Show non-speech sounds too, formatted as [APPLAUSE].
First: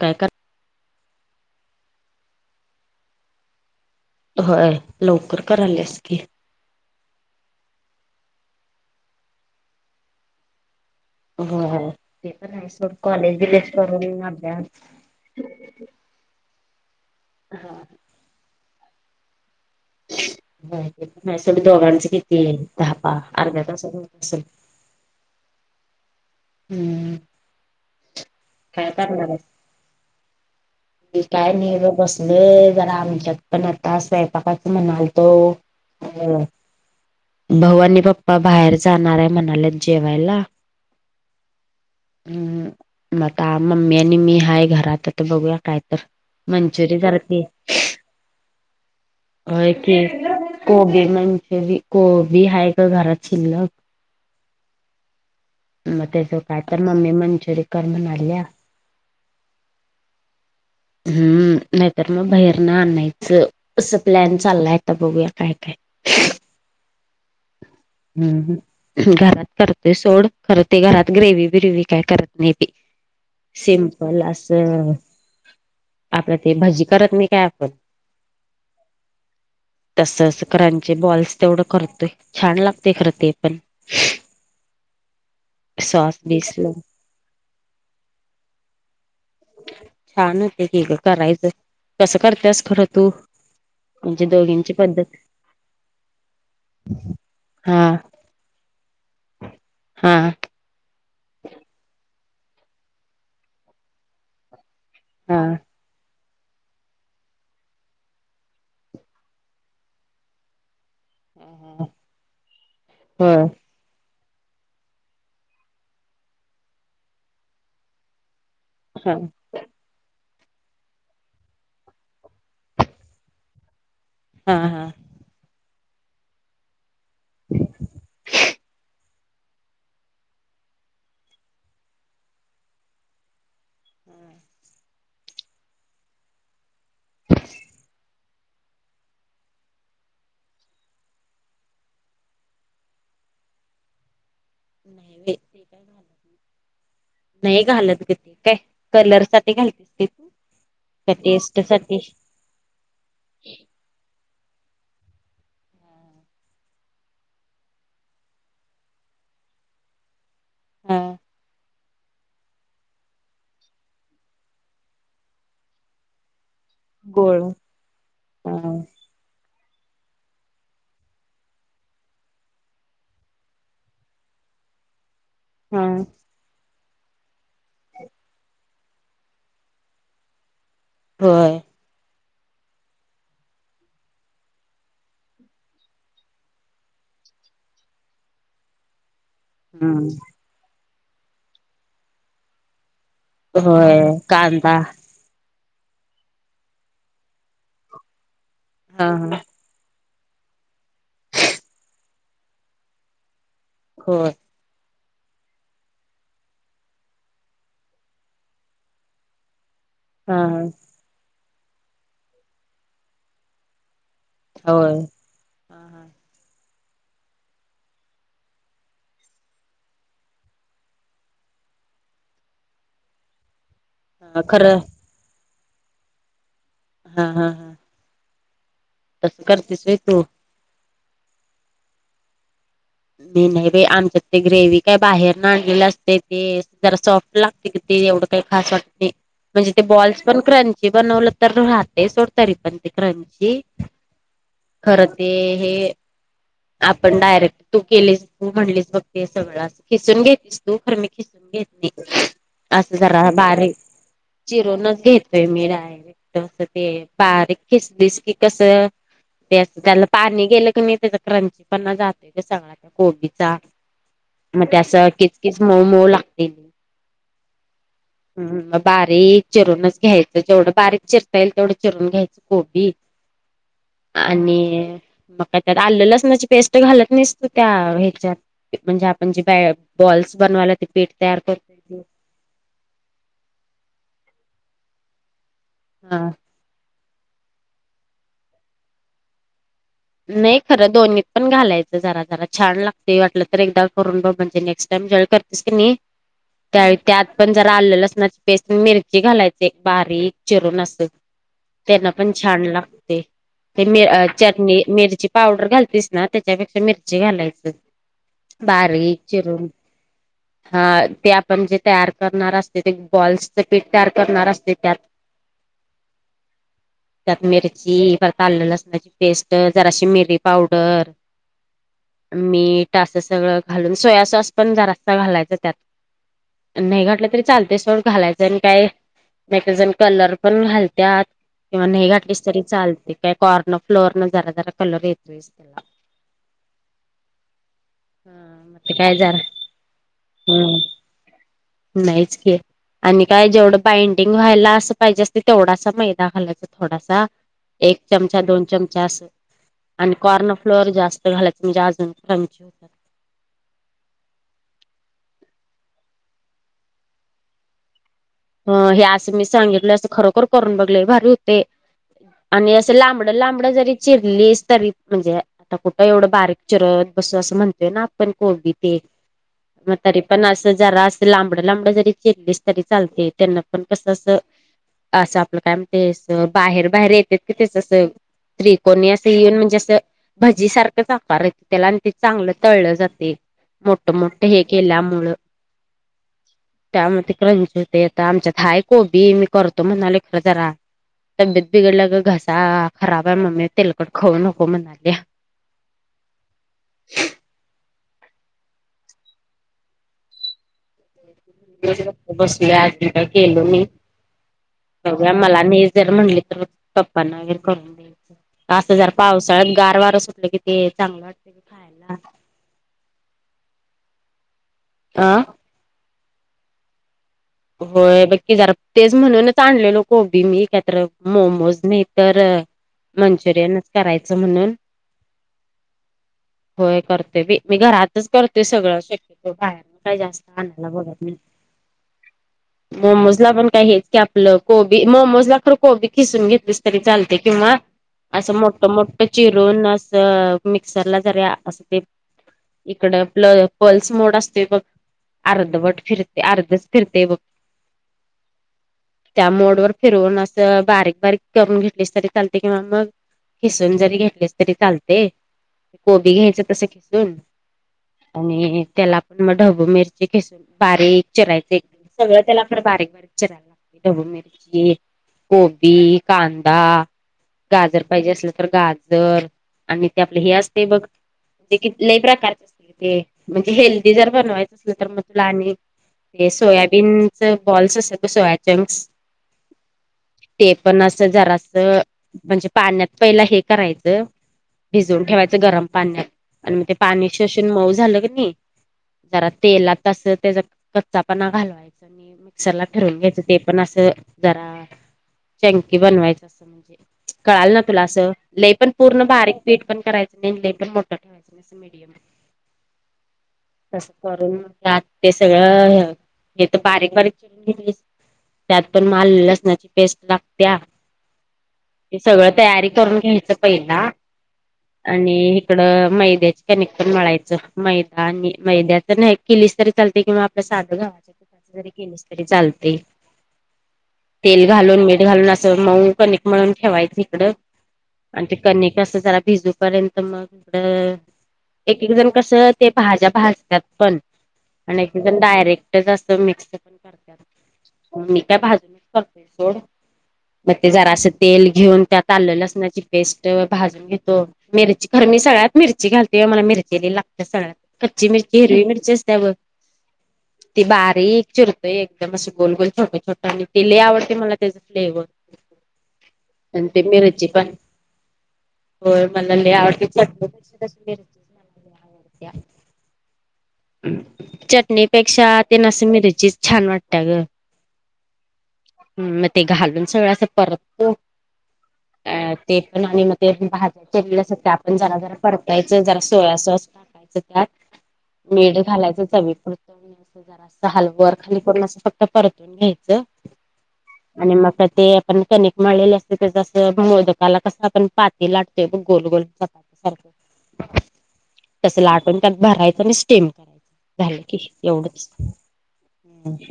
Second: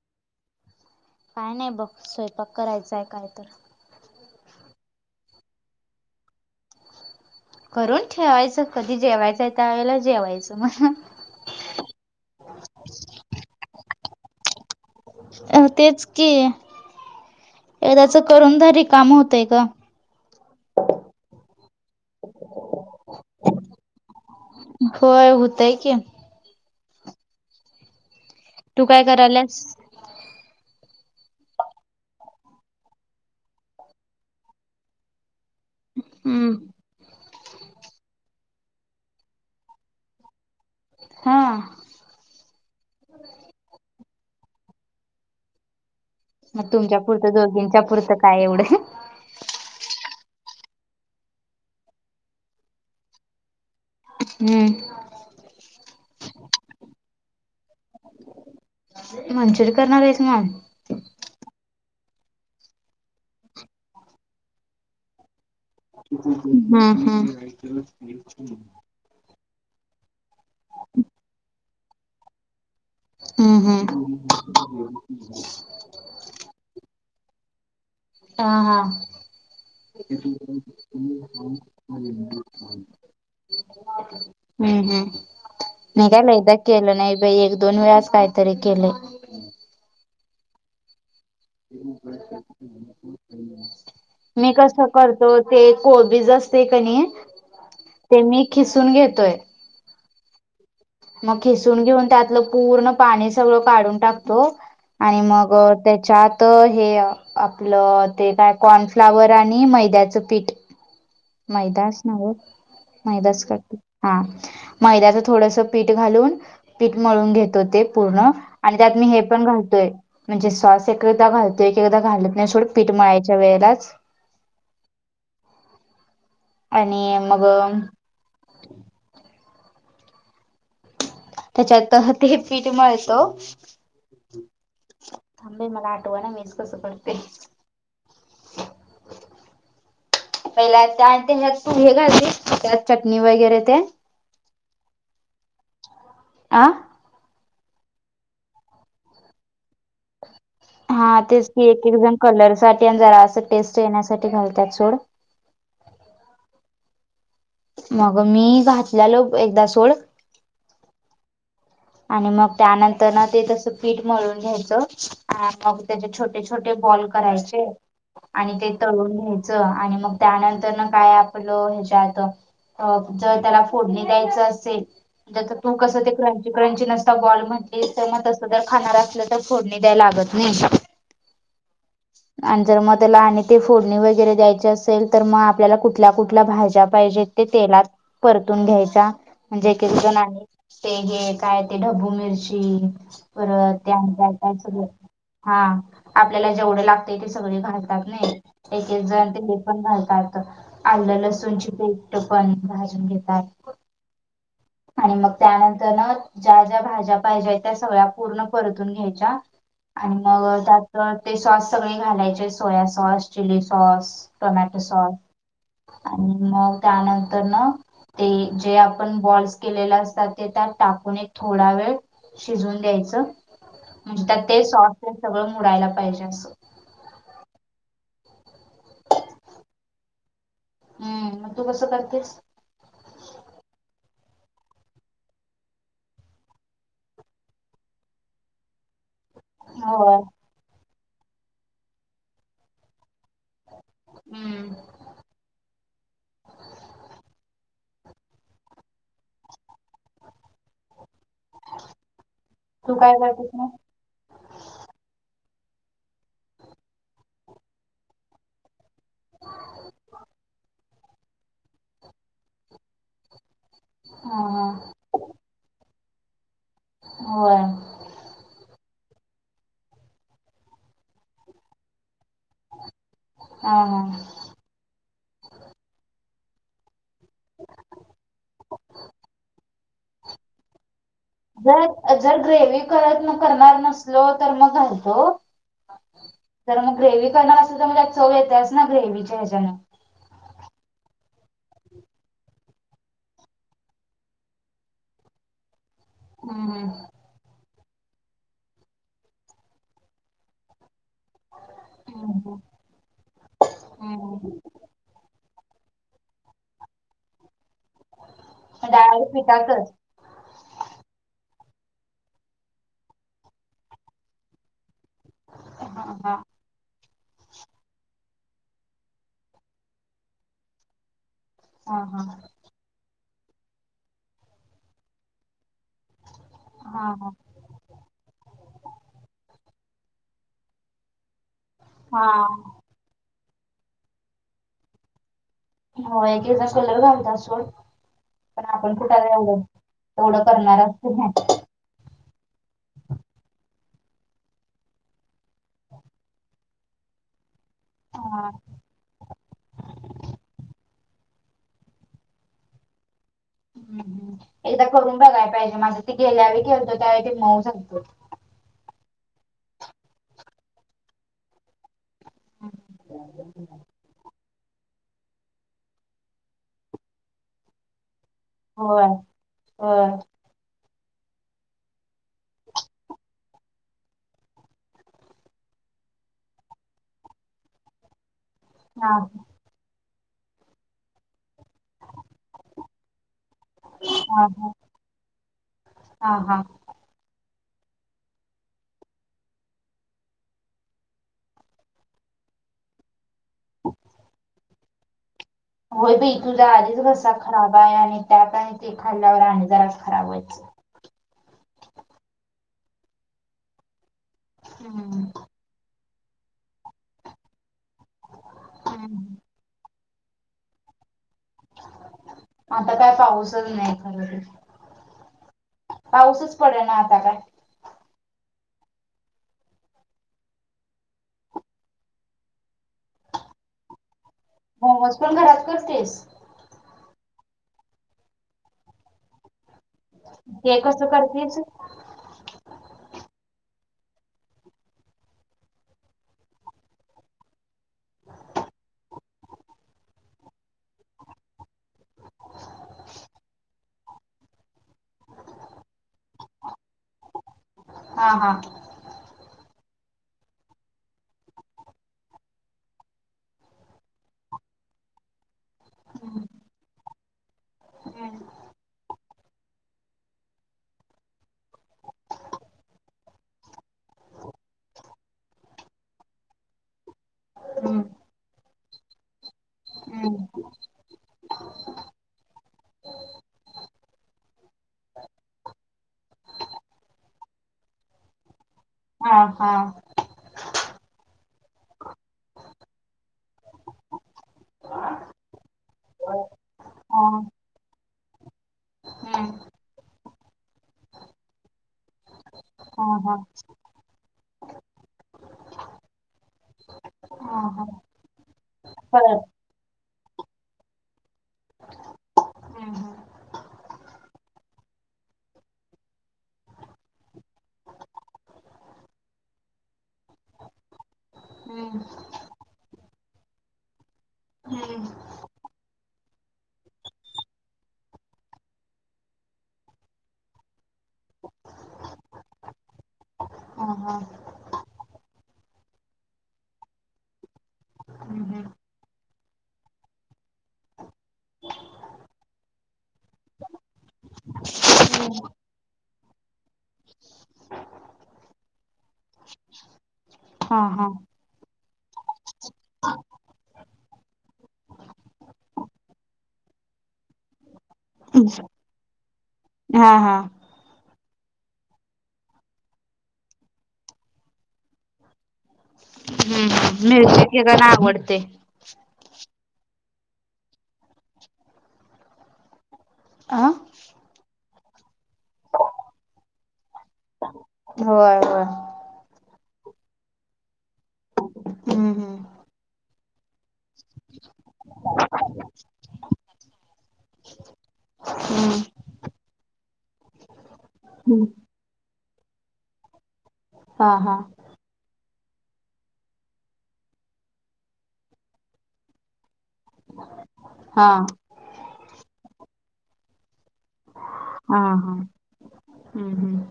काय काय. काय नाही बघ स्वयंपाक करायचाय काय तर हो लवकर करालास की. करून ठेवायचं कधी जेवायचं आहे त्या वेळेला जेवायचं म. व्हय ते तर आहेच सोड कॉलेज बिलेज करून अभ्यास अ तेच की हा एकदच करूनधारी काम होतय का. प स दोघांचं किती दहापाहा अर्ध्या तसात होत असल. होय होतय की. हम्म. तू काय करणार आहेस? करायलास. काय नाही बसले जरा आमच्यात पण आता स्वयंपाकाच म्हणाल तो. हम्म.. भाऊ आणि पप्पा बाहेर जाणार आहे म्हणालेत जेवायला हा हम्म म आता मम्मी आणि मी आहेाय घरात ते बघूया काय तर. मग मंचुरी तुमच्या जरा पुरतं दोघींच्या पुरतं काय एवढं? अ की कोबी म्हणजे कोबी आहेाय का घरात शिरल हम्म. मग त्याच काय तर मम्मी मंचुरी कर म्हणा आल्या. मंचुरी करणार आहेस मग? हम्म नाहीतर मग बाहेरन आणायचं असं प्लॅन चाललायता बघूया काय, काय. हम्म हम्म. [INAUDIBLE] हम्म हम् [UNINTELLIGIBLE] घरात करते सोड करते घरात ग्रेवी बिरेवी काय करत नाही ते. हम्म हम्म सिमपल असं आता ते भजी करत नाही काय आपण. हा हा. कती [UNINTELLIGIBLE] करांचे बॉल्स तेवढं करतोय छान लागते खरं ते पण. हम्म, हम्म मी सॉस काय बीस लयदा लावून केलं नाही बाई एक, दोन वेळाच काहीतरी केलय. छान होते की ग करायचं कसं करतेस खरं तू? म्हणजे मी दोघींची कसं पद्धत करतो ते कोबीज असते का नाही. हा ते मी खिसून घेतोय. हां. मग खिसून घेऊन त्यातलं पूर्ण पाणी सगळं काढून टाकतो. आणि हा मग त्याच्यात तर हे आपलं ते काय कॉर्नफ्लावर आणि मैद्याचं पीठ मैदाच नव हो मैदाच करते हा मैद्याच थोडस पीठ घालून पीठ मळून घेतो ते पूर्ण आणि त्यात मी हा हे पण घालतोय. म्हणजे सॉस एकादा घालतो एकदा घालत नाही थोडं पीठ मळायच्या वेळेलाच हा हा. आणि मग त्याच्यात ते पीठ मिळतो. थांब बाई मला आठवा ना मीच कसं करते. पहिला आणि त्याच्यात तू हे घालतेस त्यात चटणी वगैरे ते नाही वेच का [UNINTELLIGIBLE] आह. नाही घालत ग ते काय कलरसाठी घालते ते ‌. हा तेच की एक, एक जण कलर साठी आणि जरा असं टेस्ट येण्यासाठी घालतात सोड मग मी घातल्यालो एकदा सोड हां. आणि मग त्यानंतर ना ते तस फीट मळून घ्यायचं मग त्याच्या छोट ते छोटे बॉल गोळ करायचे. आणि हा ते तळून घ्यायचं आणि मग त्यानंतर न काय आपलं ह्याच्यात. अ जर त्याला फोडणे द्यायचं असेल त्याच्यातून हा कसं ते कर. क्रंची नसता बॉल म्हणतेस तर मग तसं जर खाणार असलं तर फोडणी द्यायला लागत नाही. होय. आणि जर मग त्याला आणि ते फोडणी वगैरे द्यायची असेल तर मग आपल्याला कुठल्या, कुठल्या भाज्या पाहिजेत. ते तेलात परतून घ्यायचा. म्हणजे की एकेक हम्म जण आहे ते हे काय ते ढब्बू मिरची परत होय त्यांन त्यांन कांदा त्यांनसोबत. हा आपल्याला जेवढे लागतंय ते सगळे घालतात नय एक एक हा जण हा ते हे पण घालतात आलं लसूणची पेस्ट पण भाजून घेतात. होय. आणि मग त्यानंतर ना ज्या ज्या भाज्या पाहिज्या त्या सगळ्या पूर्ण परतून घ्यायच्या आणि हा मग त्यात त ते सॉस सगळे घालायचे soya sauce, chilli sauce, tomato होय सॉस हा आणि मग त्यानंतर न ते जे आपण बॉल्स केलेले असतात ते त्यात टाकून एक थोडा वेळ शिजून द्यायचं म्हणजे हा त्यात ते खरं सॉ ते सगळं मुडायला पाहिजे असं. हा हा हा. तसं करतेस व्हय तू. हूं म तू कसं करतेस? मी नाय बाय आमच्यात ते ग्रेवी काय बाहेरनं आणलेलं असतंय ते जरा सॉफ्ट लागते की ते एवढं काय खास वाटते. म्हणजे ते होय. बॉल्स पण क्रंची बनवलं तर राहतंय सोड तरी पण ते क्रंची. हम्म. खरं ते हे, आपण डायरेक्ट तू केलेस, तू म्हंणलीस बघ ते सगळं असं, खिसून घेतीस तोपर्यंत मी खिसून घेतली तू असं काय जरा करतेस मग? बारीक. चिरूनच घेतय मी डायरेक्ट तर ते बारीक खिसलीस की कसं ते असं त्याला पाणी गेलं की नय त्याचा क्रंची पणा जातंय त्या सगळा त्या कोबीचा. हा. हा. मग ते असं किच किच मऊ मऊ लागतंय की होय. हम्म म, बारीक चिरूनच घ्यायचं जेवढं बारीक चिरता येईल तेवढं चिरून घ्यायचं. कोबी, हा हा. आणि मग काय त्यात आलं लसणाची पेस्ट घालत निस्त त्या ह्याच्यात म्हणजे आपण जे बॅ बॉल्स बनवायला ते पीठ तयार करतोय ते तर जर ग्रेव्ही करत करणार नसलो तर मग घालतो. हा. तर मग ग्रेव्ही करणार असलं तर मं त्यात चव येत्याच ना ग्रेवहीच्या ह्याच्यानं. नाय खरं दोन्हीपण घालायचं जरा जरा छान लागतंय वाटलं तर एकदा करून बघ म्हणजे नेक्स्ट टाईम ज्यावेळेला कर तसं कणी हम्म त्यावेळी त्यात पण जरा आलं-लसणाची पेस्ट, मिरची घालायच एक बारीक चिरून असं. त्यांना हम्म पण छान लागते, ते मी हम्म अं हम्म. चटणी मिरची पावडर घालतीस ना त्याच्यापेक्षा मिरची घालायचं. बारीक डाळ चिरून. पिठातच हा ते आपण जे तयार करणार असते ते बॉल्सच पीठ तयार करणार असतय त्यात [INAUDIBLE] हा हा. त्यात मिरची, परत आलं-लसणाची पेस्ट, जराशी मिरी पावडर. हा मीठ असं सगळं घालून सोया सॉस पण जरासा घालायचा त्यात. नाय हा घातला हा तरी चालतंय सोड घालायचं आणि काय, काय काय जण कलर पण घालत्यात. किंवा नाई हा घाटलीस तरी चालते काय कॉर्नर फ्लोर न जरा जरा कलर येतोस त्याला हो एक एक दा [UNINTELLIGIBLE] घालतात सोड पण मग ते आपण काय कुठला जरा एवढं एवढं करणार हम्म असतो. नाहीच की, आणि काय जेवढं बाइंडिंग व्हायला असं पाहिजे असंत तेवढासा मैदा घालायचा थोडासा एक चमचा हा दोन चमचा असं आणि कॉर्न फ्लोअर जास्त घालायचं म्हणजेज क्रॅची ची होतात. हं हं एकदा करून बघाय पाहिजे माझं ते गेल्या वेळी केलत त्यावेळी ते मऊ झालत. अ.. हे असं मी सांगितलोय असं खरोखर करून बघ लय भारी होतंय. आणि असं लांबडं लांबडं जरी चिरलीस तरी म्हणजे, आता कुठं एवढं बारीक चिरत बसू असं म्हणतोय ना. पण कोण बी ते, होय मग होय तरी पण असं जरास. लांबडं लांबंड जरी चिरलीस तरी चालतंय. त्यांना पण कसं असं, असं आपलं काय म्हणते अस बाहेर बाहेर येत्यात की त्याच असं. त्रिकोणी हा असं येऊन म्हणजे असं, भजी सारखंच आकार येतोय. त्याला आणि ते चांगलं तळलं जाते, मोठ मोठ हा हे हा केल्यामुळं. हा हा. त्यामध्ये क्रंच होते. आता आमच्या हाय कोबी मी करतो म्हणाले खरं जरा, तब्येत बिघडलं गं घसा खराब आहे. मम्मी तेलकड खाऊ नको म्हणाल्या. होय बाई तुझा आधीच घसा खराब आहे. आणि त्यात आणि ते खाल्ल्यावर आणि जरासा खराब व्हायचा. बसलोय अजून काय केलो नयी. हम्म [UNINTELLIGIBLE] जर म्हणली तर पप्पांना वैगरे करून द्यायच. आस जर हम्म पावसाळ्यात गार वार सुटलं क ते चांगलं वाटते. [UNINTELLIGIBLE] आता काय पाऊसच नाही खरं तर, आ.. पाऊसच पडना आता काय, होय, बघ की जरा तेच म्हणूनच आणलेलो कोबी मी कायतर मोमोज नाही तर, मंचुरियनच करायचं म्हणून, मोमोज पण घरात करतेस? होय करते बाई. मी घरातच करते सगळं शक्यतो, बाहेरच काय जास्त ते आणायला कसं बघत नाही. करतेस? मोमोजला पण काय हेच की, आपलं कोबी मोमोज ला खरं कोबी खिसून घेतलीस तरी चालते किंवा, असं मोठं मोठं चिरून असं मिक्सरला जरी असं ते, इकड पल पल्स मोड असतोय बघ अर्धवट फिरते अर्धच, फिरतय बगं. हा हा. त्या मोड वर फिरून असं, बारीक बारीक करून घेतलीस तरी चालते. किंवा मग खिसून जरी घेतलीस तरी चालते. कोबी घ्यायचं तस, खिसून हम्म. आणि त्याला मग ढबू मिरची खिसून बारीक चिरायच, एकदम सगळं त्याला खरं बारीक चिरायाचं. ढबू मिरची, कोबी, कांदा, गाजर हम्म. पाहिजे असल, तर गाजर आणि ते आपले हम्म. हे असतय बघ. एकएक लय प्रकारचे असतय. ते म्हणजे हेल्दी जर बनवायचं असेल तर मग तुला आणि, ते सोयाबीनच बॉल्स असतात बग सोयाचंक्स. हा हा. ते पण असं जरास, म्हणजे पाण्यात पहिला हे करायचं. भिजवून ठेवायचं गरम पाण्यात, आणि मग ते हा. पाणी शोषून मऊ झालं कणी. जरा हम्म. तेलात असं त्याचा कच्चा पणा घालवायचं मी मिक्सर ला हा फिरवून हा. घ्यायचं ते पण असं. जरा चंकी बनवायचं असं म्हणजे, हा कळाल ना हा. तुला असं लै पण. पूर्ण परत. बारीक पीठ पण करायचं नाही. लै मोठं पण ठेवायचं नाही अस मिडियम ठेवायचं. हम्म. तसं करून त्यात ते सगळं हे. हे तर बारीक बारीक चिरून घेतलीस. त्यात पण माल लसणाची पेस्ट लागत्या. हम्म. हे सगळं तयारी करून घ्यायचं पहिला. हम्म. आणि इकडं मैद्याचे कनिक मळायचं, मैदा आणि मैद्याच [UNINTELLIGIBLE] केलीस तरी चालते, किंवा आपल्या साध गव्हाच्या पिठाच जरी केलीस तरी चालते. हा हा. तेल घालून मीठ घालून असं मऊ कनिक मळून ठेवायचं हिकडं. हम्म. आणि ते हम्म. कनिक अस जरा भिजू पर्यंत मग हिकडं. एक एक जण कस ते भाज्या भासतात पण आणि एक एक जण डायरेक्ट. जास्त मिक्स पण करतात, मी का भाजूनच करतोय सोड. मग हा ते हा. जरा असं तेल घेऊन त्यात आलं लसणाची पेस्ट भाजून घेतो. मिरची खर मी सळ्यात मिरची घालतेय मला मिरची लागते सळ्यात. कच्ची मिरची हिरवी मिरची असते ब हा हा ती बारीक चिरतोय एकदम असं गोलगोल छोट छोटं आणि ति लई आवडते मला त्याच्या फलेवर. हम्म. आणि ते मिरची मिरचे पण एकेकांना आवडते. होय मला ल आवडतेट पै मला आवडते. अ चटणीपेक्षा ते नस मिरचीच छान वाटत ग. होय होय ह् मग ते घालून सगळं असं परततो. हम्म. ते पण आणि् ही म भाज्या केलेलं अस आपण जरा जरा परतायचं जरा सोया सॉस यचं त्यात मीठ हम्म. घालायचं चवी पुरत जरा हल वर हम्म. खाली को अस फक्त परतून घ्यायचं हा हा. आणि मग ते आपण कनिक मळलेले असते जसं मोदकाला कसं आपण पाती लाटतोय गोल गोलचा सारख हा तस लाटून त्यात भरायचं आणि स्टीम करायचं. झालं की हा हा. एवढंच. हम्म. हम्म.